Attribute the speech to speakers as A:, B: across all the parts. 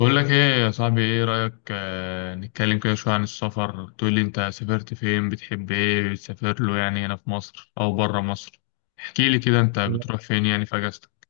A: بقول لك ايه يا صاحبي؟ ايه رأيك نتكلم كده شوية عن السفر، تقول لي انت سافرت فين، بتحب ايه بتسافر له، يعني هنا في مصر او بره مصر؟ احكي لي كده، انت بتروح فين يعني في اجازتك؟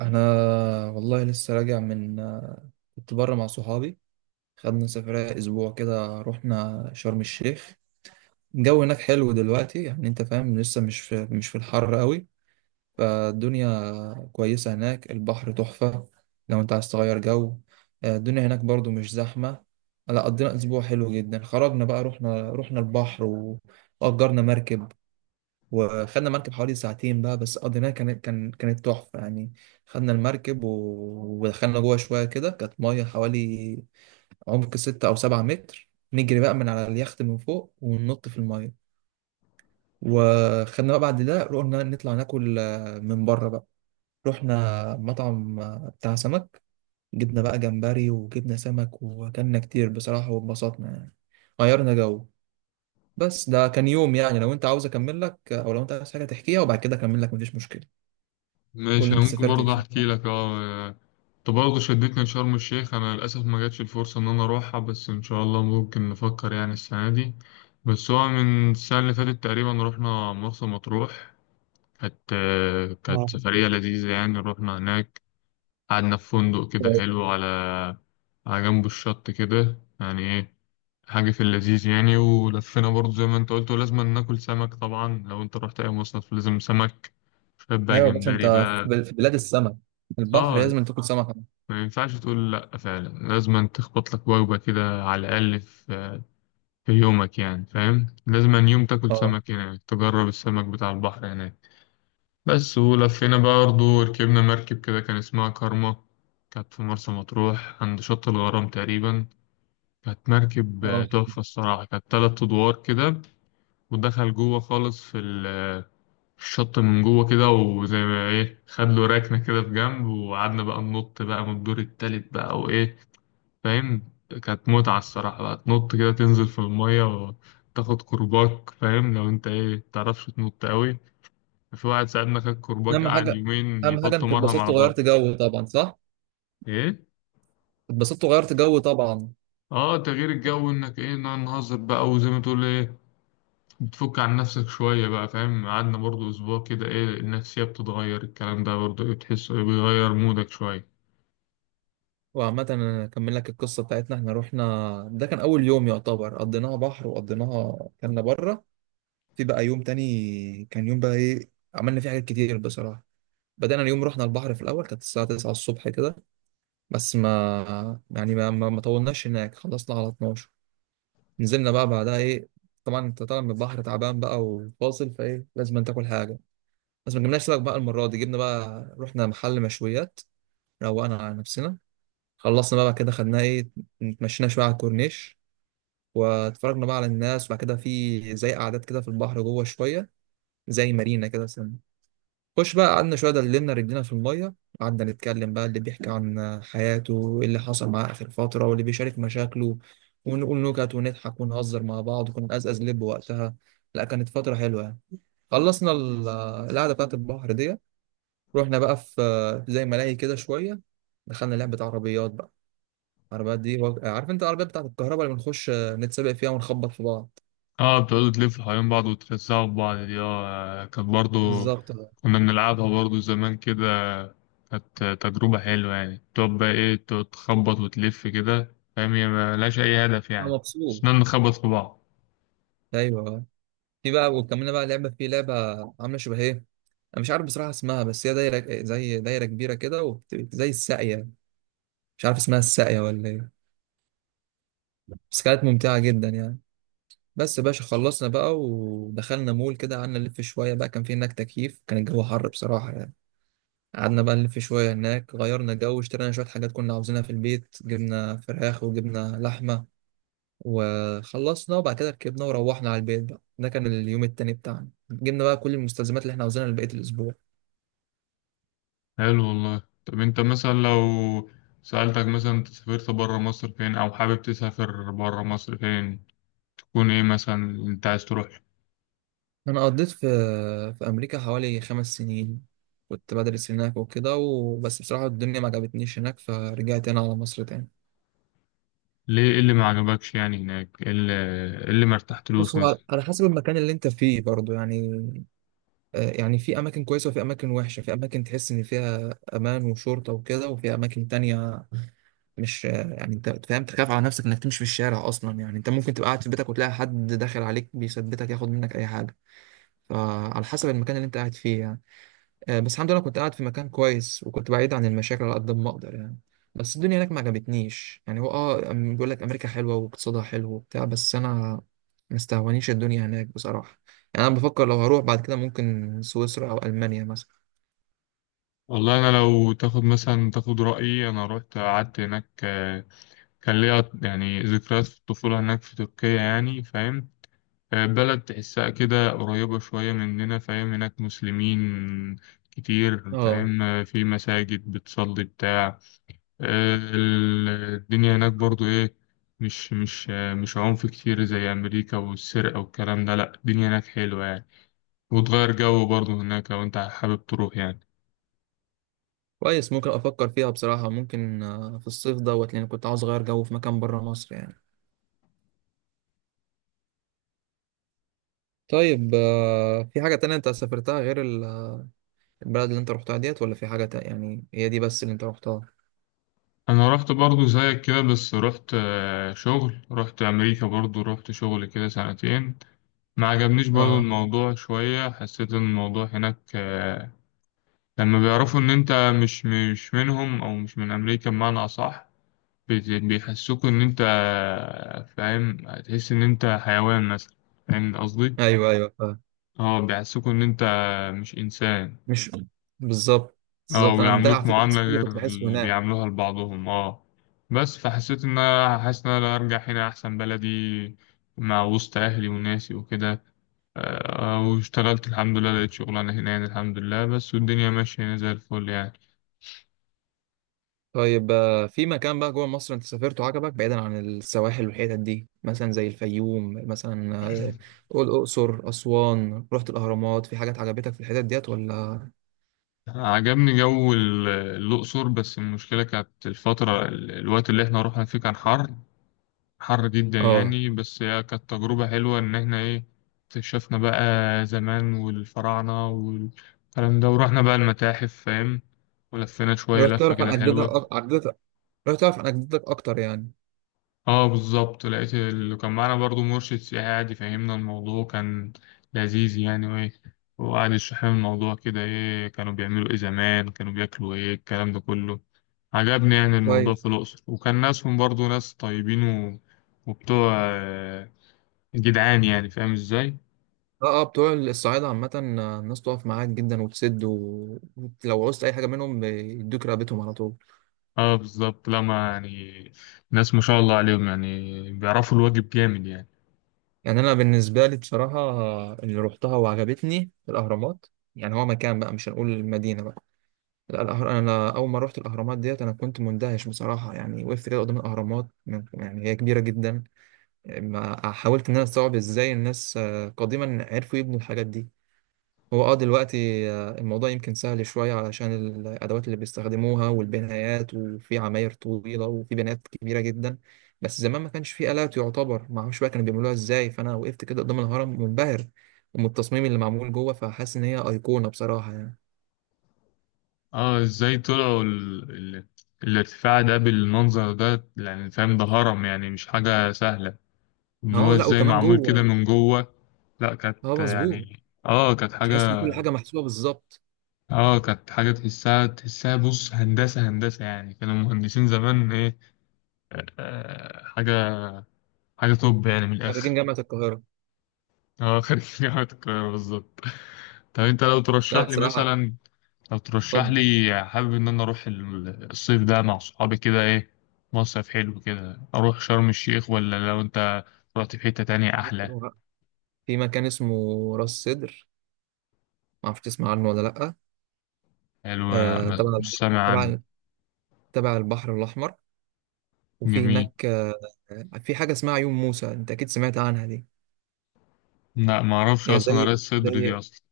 B: انا والله لسه راجع من كنت بره مع صحابي. خدنا سفرية اسبوع كده، رحنا شرم الشيخ. الجو هناك حلو دلوقتي، يعني انت فاهم، لسه مش في، مش في الحر قوي، فالدنيا كويسة هناك. البحر تحفة لو انت عايز تغير جو. الدنيا هناك برضو مش زحمة. لا، قضينا اسبوع حلو جدا. خرجنا بقى، رحنا البحر واجرنا مركب، وخدنا مركب حوالي ساعتين بقى، بس قضيناها كانت تحفة يعني. خدنا المركب ودخلنا جوه شوية كده، كانت مية حوالي عمق 6 أو 7 متر، نجري بقى من على اليخت من فوق وننط في المية. وخدنا بقى بعد ده رحنا نطلع ناكل من بره بقى. رحنا مطعم بتاع سمك، جبنا بقى جمبري وجبنا سمك وأكلنا كتير بصراحة واتبسطنا يعني. غيرنا جو. بس ده كان يوم يعني، لو انت عاوز اكمل لك، او لو انت عايز حاجه تحكيها وبعد كده اكمل لك، مفيش مشكله. قول
A: ماشي،
B: لي
A: انا
B: انت
A: ممكن
B: سافرت
A: برضه
B: فين.
A: احكي لك. اه، انت برضه شدتني لشرم الشيخ. انا للاسف ما جاتش الفرصه ان انا اروحها، بس ان شاء الله ممكن نفكر يعني السنه دي. بس هو من السنه اللي فاتت تقريبا رحنا مرسى مطروح. كانت كانت
B: اه،
A: سفريه لذيذه يعني. رحنا هناك، قعدنا في فندق كده
B: ايوه.
A: حلو على على جنب الشط كده، يعني ايه حاجة في اللذيذ يعني. ولفينا برضه زي ما انت قلت، ولازم ناكل سمك طبعا. لو انت رحت اي مصيف لازم سمك، شوية بقى
B: يا باشا انت
A: جمبري
B: في
A: بقى.
B: في بلاد السمك، البحر
A: اه،
B: لازم تاكل سمك.
A: ما ينفعش تقول لأ، فعلا لازم تخبط لك وجبة كده على الأقل في في يومك يعني، فاهم؟ لازم يوم تاكل
B: اه،
A: سمك هناك، تجرب السمك بتاع البحر هناك. بس ولفينا بقى برضه، وركبنا مركب كده كان اسمها كارما. كانت في مرسى مطروح عند شط الغرام تقريبا. كانت مركب
B: اه.
A: تحفة الصراحة، كانت تلات أدوار كده. ودخل جوه خالص في في الشط من جوه كده، وزي ما إيه خد له ركنة كده في جنب، وقعدنا بقى ننط بقى من الدور التالت بقى وإيه، فاهم؟ كانت متعة الصراحة بقى، تنط كده تنزل في المية وتاخد كرباك. فاهم؟ لو أنت إيه متعرفش تنط أوي. في واحد ساعدنا، خد كرباج
B: اهم
A: قعد
B: حاجه
A: يومين
B: اهم حاجه
A: يحط
B: انك
A: مرهم
B: اتبسطت
A: على ظهره.
B: وغيرت جو طبعا، صح؟
A: ايه،
B: اتبسطت وغيرت جو طبعا.
A: اه، تغيير الجو انك ايه نقعد نهزر بقى، وزي ما تقول ايه بتفك عن نفسك شوية بقى، فاهم؟ قعدنا برضو اسبوع كده، ايه النفسية بتتغير، الكلام ده برضو ايه بتحس إيه بيغير مودك شوية.
B: وعامة أنا أكمل لك القصة بتاعتنا. إحنا رحنا، ده كان أول يوم يعتبر قضيناها بحر وقضيناها كنا بره. في بقى يوم تاني، كان يوم بقى إيه، عملنا فيه حاجات كتير بصراحة. بدأنا اليوم، رحنا البحر في الأول كانت الساعة 9 الصبح كده، بس ما يعني ما, ما ما طولناش هناك، خلصنا على 12. نزلنا بقى بعدها ايه، طبعا انت طالع من البحر تعبان بقى وفاصل فايه، لازم تاكل حاجه. بس ما جبناش سمك بقى المره دي، جبنا بقى، رحنا محل مشويات، روقنا على نفسنا. خلصنا بقى كده، خدنا ايه، اتمشينا شويه على الكورنيش واتفرجنا بقى على الناس. وبعد كده في زي قعدات كده في البحر جوه شويه، زي مارينا كده. خش بقى قعدنا شوية، دللنا رجلينا في المية، قعدنا نتكلم بقى، اللي بيحكي عن حياته وإيه اللي حصل معاه آخر فترة، واللي بيشارك مشاكله، ونقول نكت ونضحك ونهزر مع بعض، وكنا نقزقز لب وقتها. لا، كانت فترة حلوة يعني. خلصنا القعدة بتاعت البحر دي، رحنا بقى في زي ملاهي كده شوية. دخلنا لعبة عربيات بقى، العربيات دي عارف انت العربيات بتاعت الكهرباء اللي بنخش نتسابق فيها ونخبط في بعض.
A: اه، بتقعدوا تلفوا حوالين بعض وترزعوا في بعض دي، اه كانت برضو
B: بالظبط، انا
A: كنا بنلعبها برضو زمان كده. كانت تجربة حلوة يعني، تقعد بقى ايه تقعد تخبط وتلف كده، فاهم؟ هي ملهاش أي هدف يعني،
B: مبسوط.
A: بس نقعد نخبط في بعض.
B: ايوه. في بقى وكملنا بقى لعبة في لعبة، عاملة شبه ايه، انا مش عارف بصراحة اسمها، بس هي دايرة، زي دايرة كبيرة كده، زي الساقية. مش عارف اسمها الساقية ولا ايه، بس كانت ممتعة جدا يعني. بس يا باشا خلصنا بقى ودخلنا مول كده، قعدنا نلف شوية بقى، كان في هناك تكييف، كان الجو حر بصراحة يعني. قعدنا بقى نلف شوية هناك، غيرنا جو، اشترينا شوية حاجات كنا عاوزينها في البيت، جبنا فراخ وجبنا لحمة. وخلصنا وبعد كده ركبنا وروحنا على البيت بقى. ده كان اليوم التاني بتاعنا، جبنا بقى كل المستلزمات اللي احنا عاوزينها لبقية الأسبوع.
A: حلو والله. طب انت مثلا لو سألتك مثلا انت سافرت برا مصر فين، او حابب تسافر برا مصر فين، تكون ايه مثلا انت عايز تروح؟
B: أنا قضيت في في أمريكا حوالي 5 سنين، كنت بدرس هناك وكده. وبس بصراحة الدنيا ما عجبتنيش هناك، فرجعت هنا على مصر تاني.
A: ليه، ايه اللي ما عجبكش يعني هناك، ايه اللي ما ارتحتلوش
B: بص، هو
A: مثلا؟
B: على حسب المكان اللي أنت فيه برضه يعني. يعني في أماكن كويسة وفي أماكن وحشة، في أماكن تحس إن فيها أمان وشرطة وكده، وفي أماكن تانية مش، يعني أنت فاهم، تخاف على نفسك إنك تمشي في الشارع أصلا. يعني أنت ممكن تبقى قاعد في بيتك وتلاقي حد داخل عليك بيثبتك ياخد منك أي حاجة. فعلى حسب المكان اللي أنت قاعد فيه يعني. بس الحمد لله كنت قاعد في مكان كويس، وكنت بعيد عن المشاكل على قد ما اقدر يعني. بس الدنيا هناك ما عجبتنيش يعني. هو بيقول لك امريكا حلوه واقتصادها حلو وبتاع، بس انا مستهونيش الدنيا هناك بصراحه. يعني انا بفكر لو هروح بعد كده ممكن سويسرا او المانيا مثلا.
A: والله انا لو تاخد مثلا تاخد رايي، انا رحت قعدت هناك. كان ليا يعني ذكريات في الطفوله هناك في تركيا، يعني فاهم؟ بلد تحسها كده قريبه شويه مننا، فاهم؟ هناك مسلمين كتير،
B: اه،
A: فاهم؟ في مساجد بتصلي بتاع. الدنيا هناك برضو ايه، مش عنف كتير زي امريكا والسرقه والكلام ده، لا الدنيا هناك حلوه يعني. وتغير جو برضو هناك لو انت حابب تروح يعني.
B: كويس. ممكن افكر فيها بصراحه، ممكن في الصيف دوت، لان كنت عاوز اغير جو في مكان بره مصر يعني. طيب، في حاجه تانية انت سافرتها غير البلد اللي انت رحتها ديت، ولا في حاجه تانية؟ يعني هي دي بس اللي انت رحتها؟
A: انا رحت برضو زيك كده، بس رحت شغل، رحت امريكا برضو رحت شغل كده سنتين. ما عجبنيش برضو
B: اه،
A: الموضوع شوية، حسيت ان الموضوع هناك لما بيعرفوا ان انت مش منهم، او مش من امريكا بمعنى اصح، بيحسوك ان انت فاهم هتحس ان انت حيوان مثلا، فاهم قصدي؟
B: ايوه ايوه.
A: اه، بيحسوك ان انت مش انسان.
B: مش بالظبط.
A: اه،
B: بالظبط، انا ده
A: بيعاملوك
B: على فكره
A: معاملة
B: نفس اللي
A: غير
B: كنت بحسه
A: اللي
B: هناك.
A: بيعاملوها لبعضهم. اه، بس فحسيت ان انا حاسس ان انا لو ارجع هنا احسن، بلدي مع وسط اهلي وناسي وكده. واشتغلت الحمد لله، لقيت شغلانة هنا يعني الحمد لله، بس والدنيا ماشية هنا زي الفل يعني.
B: طيب، في مكان بقى جوه مصر انت سافرته عجبك بعيدا عن السواحل والحتت دي؟ مثلا زي الفيوم مثلا، آه، قول الاقصر، اسوان، رحت الاهرامات، في حاجات عجبتك في الحتت ديت ولا؟
A: عجبني جو الأقصر، بس المشكلة كانت الفترة الوقت اللي احنا رحنا فيه كان حر، حر جدا
B: اه.
A: يعني. بس هي كانت تجربة حلوة، إن إحنا إيه اكتشفنا بقى زمان والفراعنة والكلام ده، ورحنا بقى المتاحف، فاهم؟ ولفينا شوية
B: رحت
A: لفة
B: تعرف عن
A: كده
B: اجدادك
A: حلوة.
B: أك- عجدتك رحت تعرف عن اجدادك اكتر يعني.
A: اه بالظبط، لقيت اللي كان معانا برضو مرشد سياحي قاعد يفهمنا الموضوع، كان لذيذ يعني، وإيه وقعد يشرح لنا الموضوع كده إيه كانوا بيعملوا إيه زمان، كانوا بياكلوا إيه، الكلام ده كله عجبني يعني. الموضوع في
B: كويس.
A: الأقصر، وكان ناسهم برضو ناس طيبين و... وبتوع جدعان يعني، فاهم ازاي؟
B: اه، اه، بتوع الصعايده عامه. الناس تقف معاك جدا وتسد، ولو عوزت اي حاجه منهم بيدوك رقبتهم على طول.
A: اه بالظبط، لا ما يعني ناس ما شاء الله عليهم، يعني بيعرفوا الواجب جامد يعني.
B: يعني انا بالنسبه لي بصراحه، اللي روحتها وعجبتني الاهرامات. يعني هو مكان بقى، مش هنقول المدينه بقى. لا، انا اول ما روحت الاهرامات ديت انا كنت مندهش بصراحه يعني. وقفت كده قدام الاهرامات يعني هي كبيره جدا، ما حاولت ان انا استوعب ازاي الناس قديما عرفوا يبنوا الحاجات دي. هو دلوقتي الموضوع يمكن سهل شوية، علشان الأدوات اللي بيستخدموها والبنايات، وفي عماير طويلة وفي بنايات كبيرة جدا. بس زمان ما كانش فيه آلات يعتبر، ما اعرفش بقى كانوا بيعملوها ازاي. فأنا وقفت كده قدام الهرم منبهر، ومن التصميم اللي معمول جوه، فحاسس إن هي أيقونة بصراحة يعني.
A: اه ازاي طلعوا ال... ال... الارتفاع ده بالمنظر ده، يعني فاهم؟ ده هرم يعني، مش حاجة سهلة. ان هو
B: اه، لا
A: ازاي
B: وكمان
A: معمول كده
B: جوه.
A: من جوه؟ لا
B: اه،
A: كانت
B: مظبوط.
A: يعني اه كانت حاجة.
B: تحس إن كل حاجة محسوبة بالظبط.
A: اه كانت حاجة تحسها، تحسها بص هندسة هندسة، يعني كانوا مهندسين زمان ايه. آه حاجة، حاجة توب يعني من
B: خريجين
A: الآخر.
B: جامعة القاهرة.
A: اه، خريج جامعة القاهرة بالظبط. طب انت لو
B: لا
A: ترشح لي
B: بصراحة،
A: مثلا، لو ترشح
B: اتفضل.
A: لي حابب ان انا اروح الصيف ده مع صحابي كده ايه، مصيف حلو كده، اروح شرم الشيخ، ولا لو انت رحت في حتة تانية احلى؟
B: في مكان اسمه راس سدر، ما اعرفش تسمع عنه ولا لأ؟
A: حلو،
B: آه، تبع
A: مش سامع عنه.
B: تبع تبع البحر الأحمر. وفي
A: جميل.
B: هناك في حاجة اسمها عيون موسى، أنت أكيد سمعت عنها دي.
A: لا ما اعرفش
B: هي
A: اصلا
B: زي
A: قراية الصدر دي
B: زي
A: اصلا.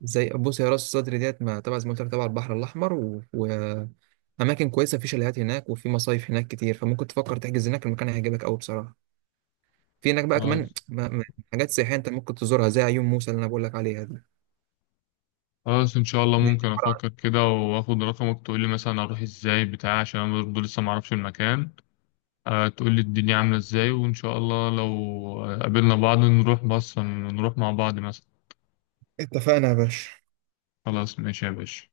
B: زي بص، هي راس صدر ديت ما تبع زي ما قلت لك تبع البحر الأحمر، وأماكن كويسة، في شاليهات هناك وفي مصايف هناك كتير، فممكن تفكر تحجز هناك، المكان هيعجبك أوي بصراحة. في هناك بقى كمان
A: خلاص
B: حاجات سياحية أنت ممكن تزورها، زي عيون موسى اللي أنا بقول لك عليها دي،
A: خلاص. ان شاء الله
B: دي
A: ممكن
B: عبارة عن،
A: افكر كده، واخد رقمك تقول لي مثلا اروح ازاي بتاع، عشان انا برضه لسه ما اعرفش المكان. تقول لي الدنيا عاملة ازاي، وإن شاء الله لو قابلنا بعض نروح، بص نروح مع بعض مثلا.
B: اتفقنا يا باشا.
A: خلاص ماشي يا باشا.